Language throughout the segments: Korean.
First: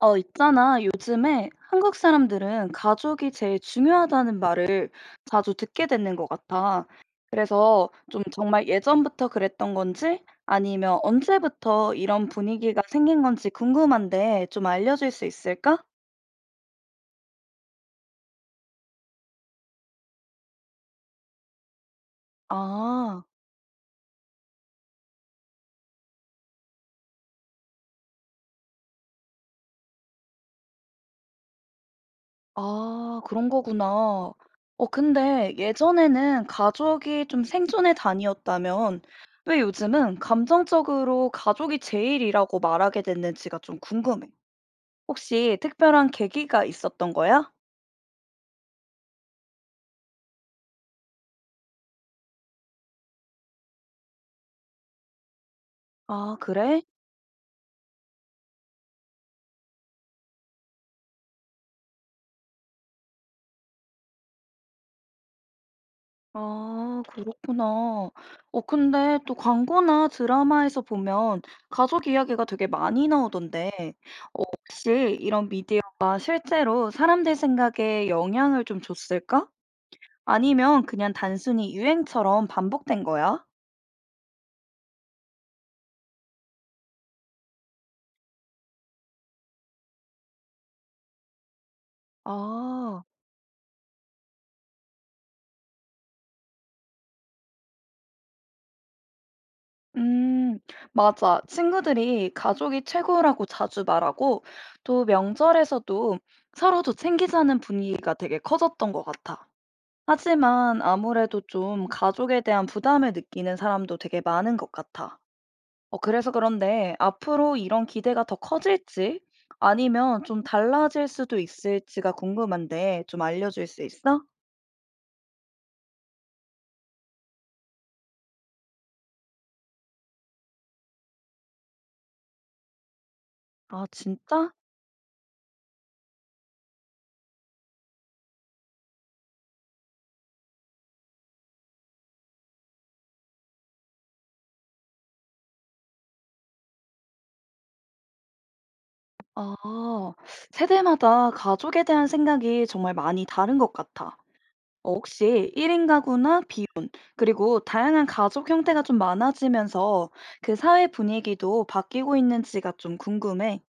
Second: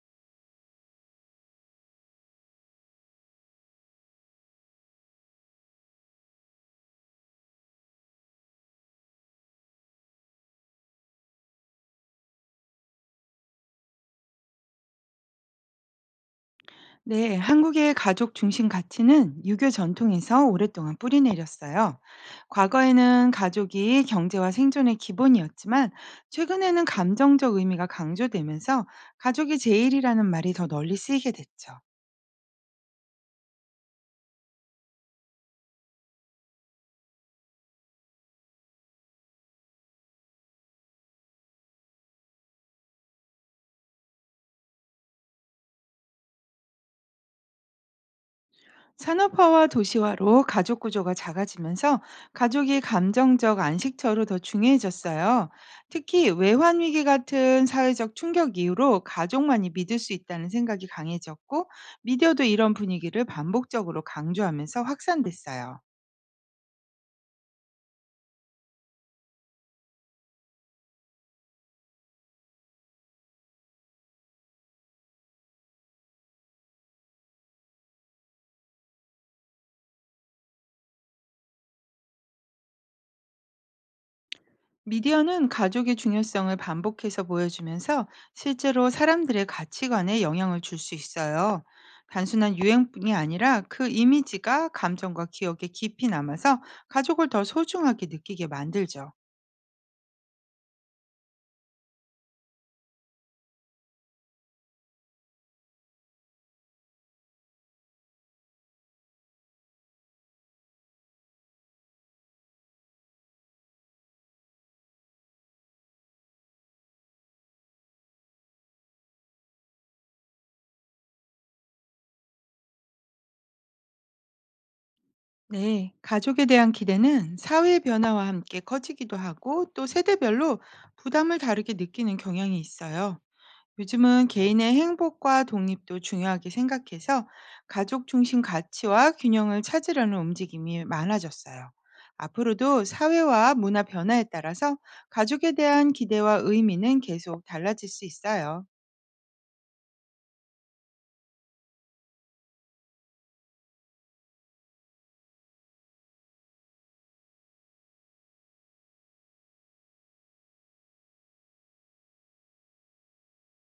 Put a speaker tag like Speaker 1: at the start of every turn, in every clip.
Speaker 1: 있잖아. 요즘에 한국 사람들은 가족이 제일 중요하다는 말을 자주 듣게 되는 것 같아. 그래서 좀 정말 예전부터 그랬던 건지 아니면 언제부터 이런 분위기가 생긴 건지 궁금한데 좀 알려줄 수 있을까?
Speaker 2: 네, 한국의 가족 중심 가치는 유교 전통에서 오랫동안 뿌리 내렸어요.
Speaker 1: 아,
Speaker 2: 과거에는 가족이 경제와 생존의 기본이었지만 최근에는 감정적 의미가 강조되면서 가족이 제일이라는 말이 더 널리 쓰이게 됐죠.
Speaker 1: 아, 그런 거구나. 근데 예전에는 가족이 좀 생존의 단위였다면 왜 요즘은 감정적으로 가족이 제일이라고 말하게 됐는지가 좀 궁금해. 혹시 특별한 계기가 있었던 거야?
Speaker 2: 산업화와 도시화로 가족 구조가 작아지면서 가족이 감정적 안식처로 더 중요해졌어요. 특히
Speaker 1: 아
Speaker 2: 외환
Speaker 1: 그래?
Speaker 2: 위기 같은 사회적 충격 이후로 가족만이 믿을 수 있다는 생각이 강해졌고 미디어도 이런 분위기를 반복적으로 강조하면서 확산됐어요.
Speaker 1: 아 그렇구나. 근데 또 광고나 드라마에서 보면 가족 이야기가 되게 많이 나오던데 혹시 이런 미디어가 실제로 사람들 생각에 영향을 좀 줬을까? 아니면 그냥 단순히 유행처럼 반복된 거야?
Speaker 2: 미디어는 가족의 중요성을 반복해서 보여주면서 실제로 사람들의 가치관에 영향을 줄 수 있어요. 단순한
Speaker 1: 아.
Speaker 2: 유행뿐이 아니라 그 이미지가 감정과 기억에 깊이 남아서 가족을 더 소중하게 느끼게 만들죠.
Speaker 1: 음, 맞아. 친구들이 가족이 최고라고 자주 말하고, 또 명절에서도 서로도 챙기자는 분위기가 되게 커졌던 것 같아. 하지만 아무래도 좀 가족에 대한 부담을 느끼는 사람도 되게 많은 것 같아. 그래서 그런데 앞으로 이런 기대가 더 커질지, 아니면 좀 달라질 수도 있을지가 궁금한데 좀 알려줄 수 있어?
Speaker 2: 네, 가족에 대한 기대는 사회 변화와 함께 커지기도 하고 또 세대별로 부담을 다르게 느끼는 경향이 있어요.
Speaker 1: 아,
Speaker 2: 요즘은
Speaker 1: 진짜?
Speaker 2: 개인의 행복과 독립도 중요하게 생각해서 가족 중심 가치와 균형을 찾으려는 움직임이 많아졌어요. 앞으로도 사회와 문화 변화에 따라서 가족에 대한 기대와 의미는 계속 달라질 수 있어요.
Speaker 1: 아, 세대마다 가족에 대한 생각이 정말 많이 다른 것 같아. 혹시 1인 가구나 비혼, 그리고 다양한 가족 형태가 좀 많아지면서 그 사회 분위기도 바뀌고 있는지가 좀 궁금해.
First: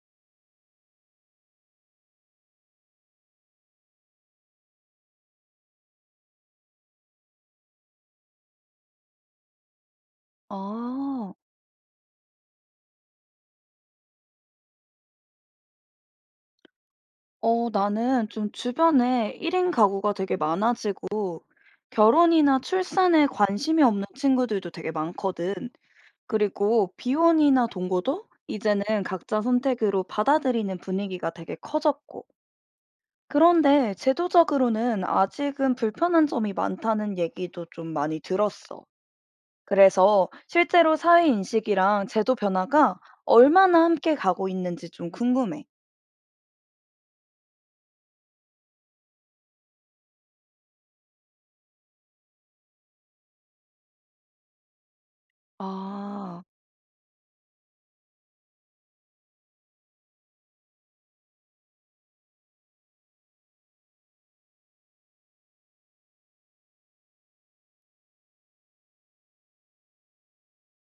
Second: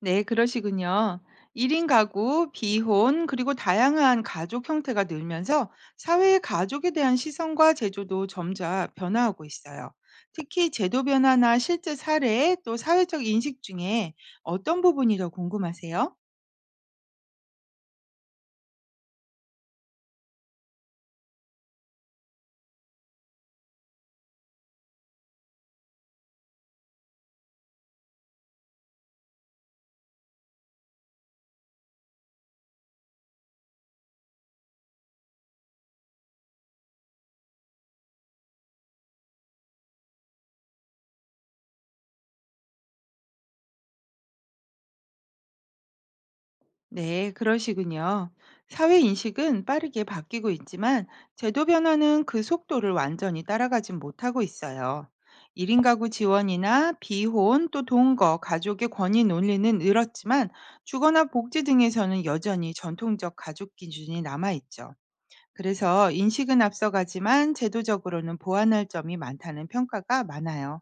Speaker 2: 네, 그러시군요. 1인 가구, 비혼, 그리고 다양한 가족 형태가 늘면서 사회의 가족에 대한 시선과 제조도 점차 변화하고 있어요. 특히 제도
Speaker 1: 아,
Speaker 2: 변화나 실제 사례 또 사회적 인식 중에 어떤 부분이 더 궁금하세요?
Speaker 1: 나는 좀 주변에 1인 가구가 되게 많아지고 결혼이나 출산에 관심이 없는 친구들도 되게 많거든. 그리고 비혼이나 동거도 이제는 각자 선택으로 받아들이는 분위기가 되게 커졌고. 그런데 제도적으로는 아직은 불편한 점이 많다는 얘기도 좀 많이 들었어. 그래서 실제로 사회 인식이랑 제도 변화가 얼마나 함께 가고 있는지 좀 궁금해.
Speaker 2: 네, 그러시군요. 사회 인식은 빠르게 바뀌고 있지만 제도 변화는 그 속도를 완전히 따라가진 못하고 있어요. 1인 가구
Speaker 1: 아,
Speaker 2: 지원이나 비혼 또 동거, 가족의 권위 논리는 늘었지만 주거나 복지 등에서는 여전히 전통적 가족 기준이 남아 있죠. 그래서 인식은 앞서가지만 제도적으로는 보완할 점이 많다는 평가가 많아요.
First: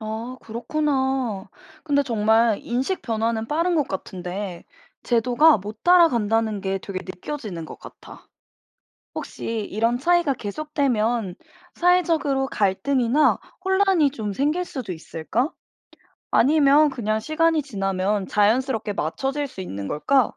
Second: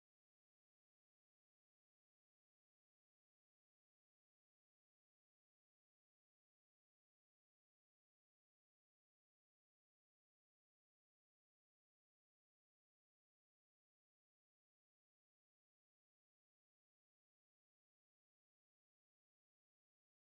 Speaker 1: 아, 그렇구나. 근데 정말 인식 변화는 빠른 것 같은데 제도가 못 따라간다는 게 되게 느껴지는 것 같아. 혹시 이런 차이가 계속되면 사회적으로 갈등이나 혼란이 좀 생길 수도 있을까? 아니면 그냥 시간이 지나면 자연스럽게 맞춰질 수 있는 걸까?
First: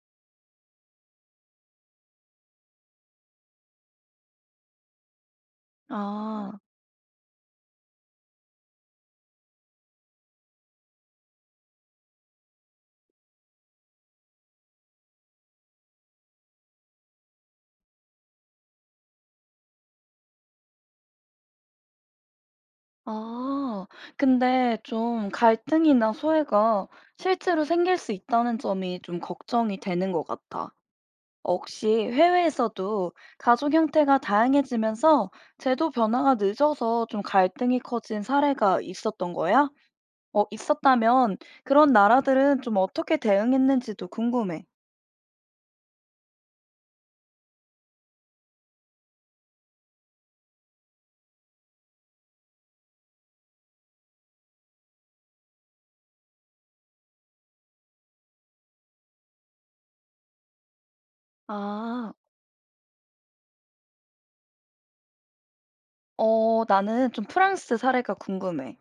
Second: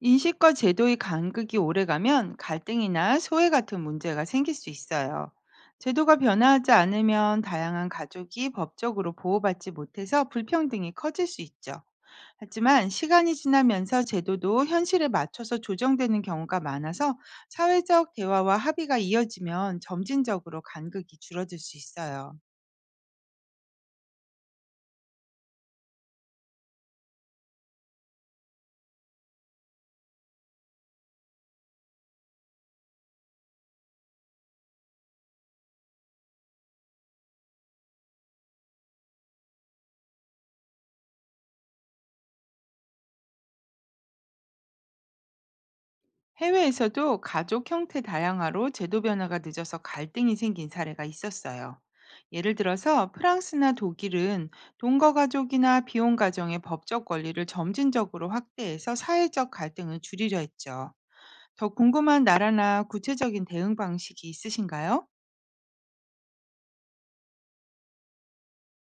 Speaker 2: 인식과 제도의 간극이 오래가면 갈등이나 소외 같은 문제가 생길 수 있어요. 제도가
Speaker 1: 아,
Speaker 2: 변화하지 않으면 다양한 가족이 법적으로 보호받지 못해서 불평등이 커질 수 있죠. 하지만 시간이 지나면서 제도도 현실에 맞춰서 조정되는 경우가 많아서 사회적 대화와 합의가 이어지면 점진적으로 간극이 줄어들 수 있어요.
Speaker 1: 아, 근데 좀 갈등이나 소외가 실제로 생길 수 있다는 점이 좀 걱정이 되는 것 같아. 혹시 해외에서도 가족 형태가 다양해지면서 제도 변화가 늦어서 좀 갈등이 커진 사례가 있었던 거야? 있었다면 그런 나라들은 좀 어떻게 대응했는지도 궁금해.
Speaker 2: 해외에서도 가족 형태 다양화로 제도 변화가 늦어서 갈등이 생긴 사례가 있었어요. 예를 들어서 프랑스나 독일은 동거 가족이나 비혼 가정의 법적 권리를 점진적으로 확대해서 사회적 갈등을 줄이려 했죠. 더
Speaker 1: 아,
Speaker 2: 궁금한 나라나 구체적인 대응 방식이 있으신가요?
Speaker 1: 나는 좀 프랑스 사례가 궁금해.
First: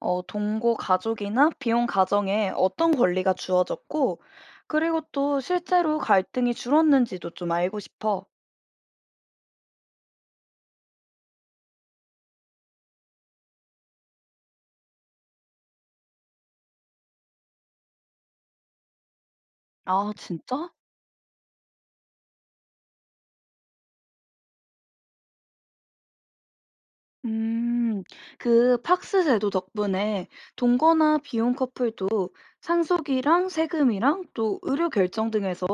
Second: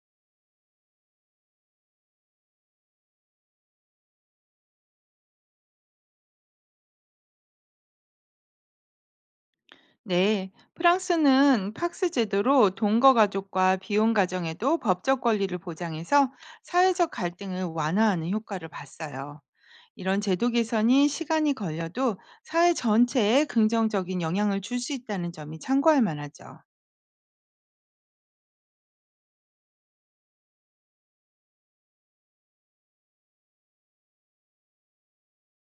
Speaker 1: 동거 가족이나 비혼 가정에 어떤 권리가 주어졌고, 그리고 또 실제로 갈등이 줄었는지도 좀 알고 싶어.
Speaker 2: 네, 프랑스는 팍스 제도로 동거 가족과 비혼 가정에도 법적 권리를 보장해서 사회적 갈등을 완화하는 효과를 봤어요.
Speaker 1: 아,
Speaker 2: 이런 제도
Speaker 1: 진짜?
Speaker 2: 개선이 시간이 걸려도 사회 전체에 긍정적인 영향을 줄 수 있다는 점이 참고할 만하죠.
Speaker 1: 음, 그 팍스 제도 덕분에 동거나 비혼 커플도 상속이랑 세금이랑 또 의료 결정 등에서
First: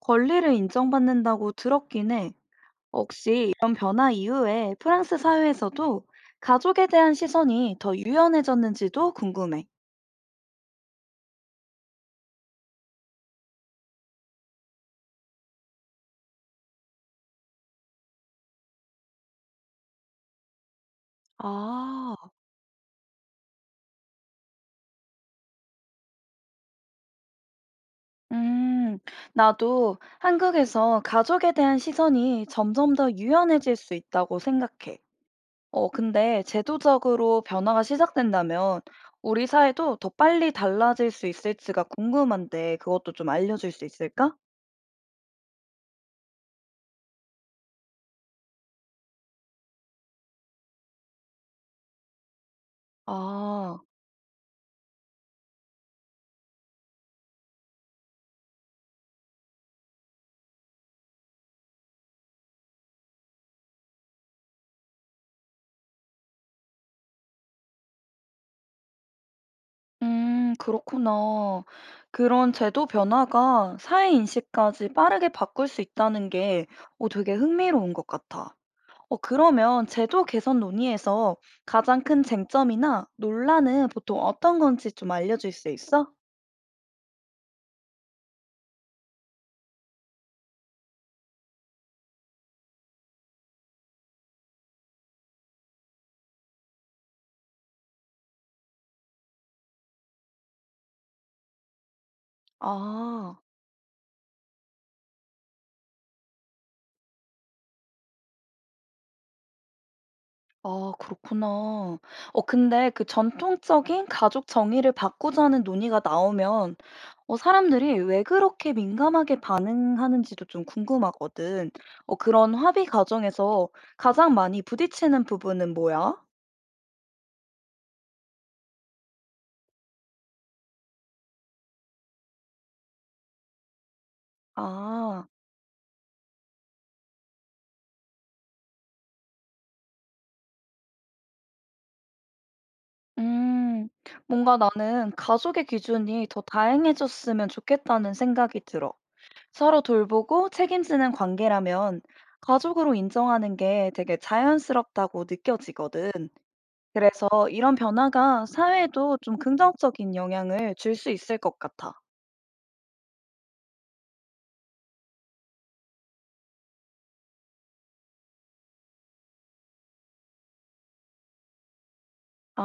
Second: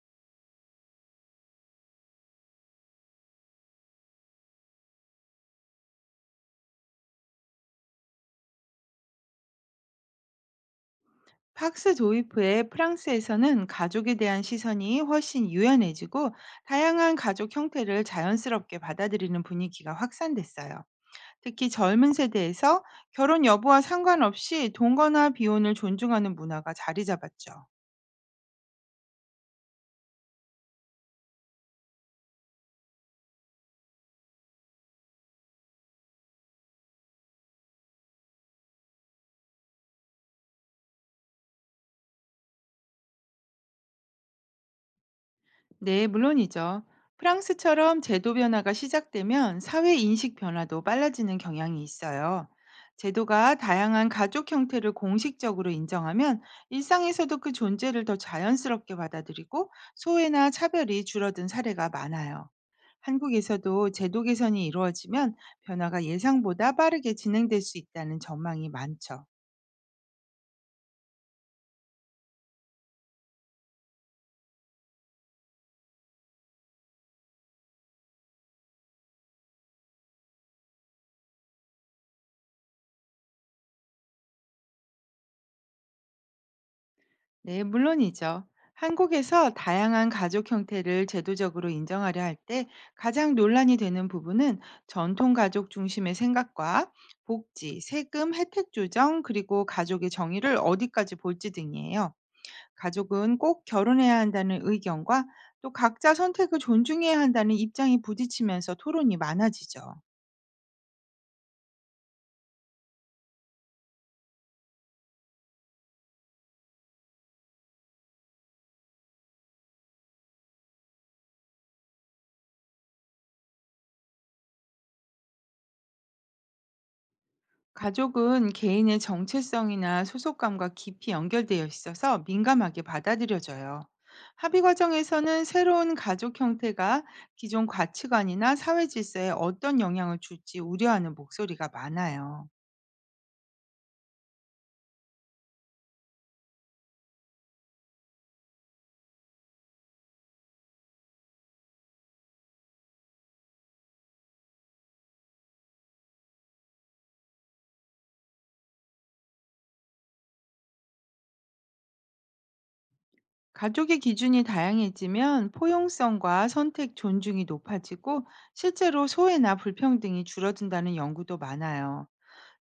Speaker 1: 권리를 인정받는다고 들었긴 해. 혹시 이런 변화 이후에 프랑스 사회에서도 가족에 대한 시선이 더 유연해졌는지도 궁금해.
Speaker 2: 팍스 도입 후에 프랑스에서는 가족에 대한 시선이 훨씬 유연해지고 다양한 가족 형태를 자연스럽게 받아들이는 분위기가 확산됐어요. 특히 젊은
Speaker 1: 아.
Speaker 2: 세대에서 결혼 여부와 상관없이 동거나 비혼을 존중하는 문화가 자리 잡았죠.
Speaker 1: 음, 나도 한국에서 가족에 대한 시선이 점점 더 유연해질 수 있다고 생각해. 근데 제도적으로 변화가 시작된다면 우리 사회도 더 빨리 달라질 수 있을지가 궁금한데 그것도 좀 알려줄 수 있을까?
Speaker 2: 네, 물론이죠. 프랑스처럼 제도 변화가 시작되면 사회 인식 변화도 빨라지는 경향이 있어요. 제도가
Speaker 1: 아,
Speaker 2: 다양한 가족 형태를 공식적으로 인정하면 일상에서도 그 존재를 더 자연스럽게 받아들이고 소외나 차별이 줄어든 사례가 많아요. 한국에서도 제도 개선이 이루어지면 변화가 예상보다 빠르게 진행될 수 있다는 전망이 많죠.
Speaker 1: 그렇구나. 그런 제도 변화가 사회 인식까지 빠르게 바꿀 수 있다는 게 되게 흥미로운 것 같아. 그러면 제도 개선 논의에서 가장 큰 쟁점이나 논란은 보통 어떤 건지 좀 알려줄 수 있어?
Speaker 2: 네, 물론이죠. 한국에서 다양한 가족 형태를 제도적으로 인정하려 할 때 가장 논란이 되는 부분은 전통 가족 중심의 생각과 복지, 세금, 혜택 조정, 그리고 가족의 정의를 어디까지 볼지 등이에요. 가족은
Speaker 1: 아,
Speaker 2: 꼭 결혼해야 한다는 의견과 또 각자 선택을 존중해야 한다는 입장이 부딪히면서 토론이 많아지죠.
Speaker 1: 아, 그렇구나. 근데 그 전통적인 가족 정의를 바꾸자는 논의가 나오면 사람들이 왜 그렇게 민감하게 반응하는지도 좀 궁금하거든. 그런 합의 과정에서 가장 많이 부딪히는 부분은 뭐야?
Speaker 2: 가족은 개인의 정체성이나 소속감과 깊이 연결되어 있어서 민감하게 받아들여져요. 합의
Speaker 1: 아.
Speaker 2: 과정에서는 새로운 가족 형태가 기존 가치관이나 사회 질서에 어떤 영향을 줄지 우려하는 목소리가 많아요.
Speaker 1: 음, 뭔가 나는 가족의 기준이 더 다양해졌으면 좋겠다는 생각이 들어. 서로 돌보고 책임지는 관계라면 가족으로 인정하는 게 되게 자연스럽다고 느껴지거든. 그래서 이런 변화가 사회에도 좀 긍정적인 영향을 줄 수 있을 것 같아.
Speaker 2: 가족의 기준이 다양해지면 포용성과 선택 존중이 높아지고 실제로 소외나 불평등이 줄어든다는 연구도 많아요.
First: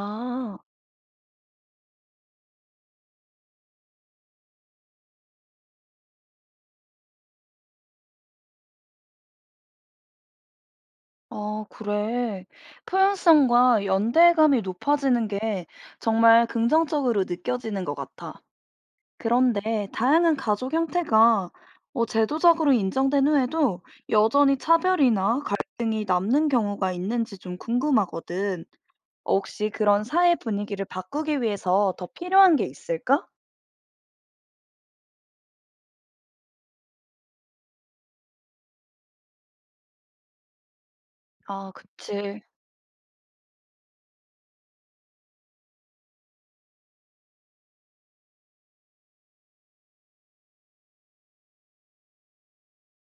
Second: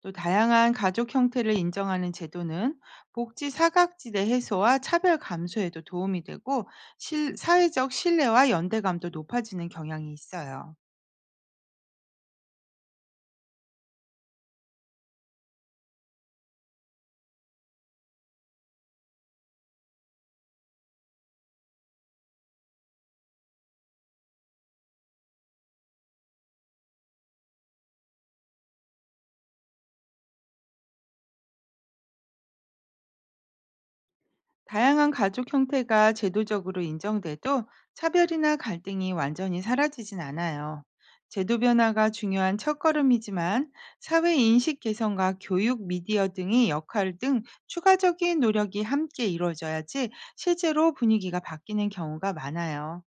Speaker 2: 또 다양한 가족 형태를 인정하는 제도는 복지 사각지대 해소와 차별 감소에도 도움이 되고 사회적 신뢰와 연대감도 높아지는 경향이 있어요.
Speaker 1: 아, 그래. 포용성과 연대감이 높아지는 게 정말 긍정적으로 느껴지는 것 같아. 그런데 다양한 가족 형태가 제도적으로 인정된 후에도 여전히 차별이나 갈등이 남는 경우가 있는지 좀 궁금하거든. 혹시 그런 사회 분위기를 바꾸기 위해서 더 필요한 게 있을까?
Speaker 2: 다양한 가족 형태가 제도적으로 인정돼도 차별이나 갈등이 완전히 사라지진 않아요. 제도
Speaker 1: 아,
Speaker 2: 변화가
Speaker 1: 그치.
Speaker 2: 중요한 첫걸음이지만 사회 인식 개선과 교육, 미디어 등의 역할 등 추가적인 노력이 함께 이루어져야지 실제로 분위기가 바뀌는 경우가 많아요.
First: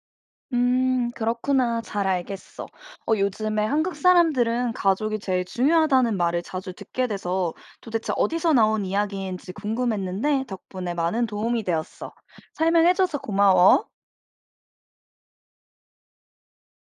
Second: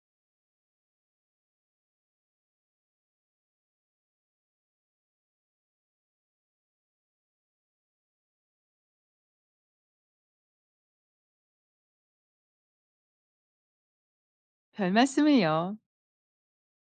Speaker 1: 그렇구나. 잘 알겠어. 요즘에 한국 사람들은 가족이 제일 중요하다는 말을 자주 듣게 돼서 도대체 어디서 나온 이야기인지 궁금했는데 덕분에 많은 도움이 되었어. 설명해줘서 고마워.
Speaker 2: 별말씀을요.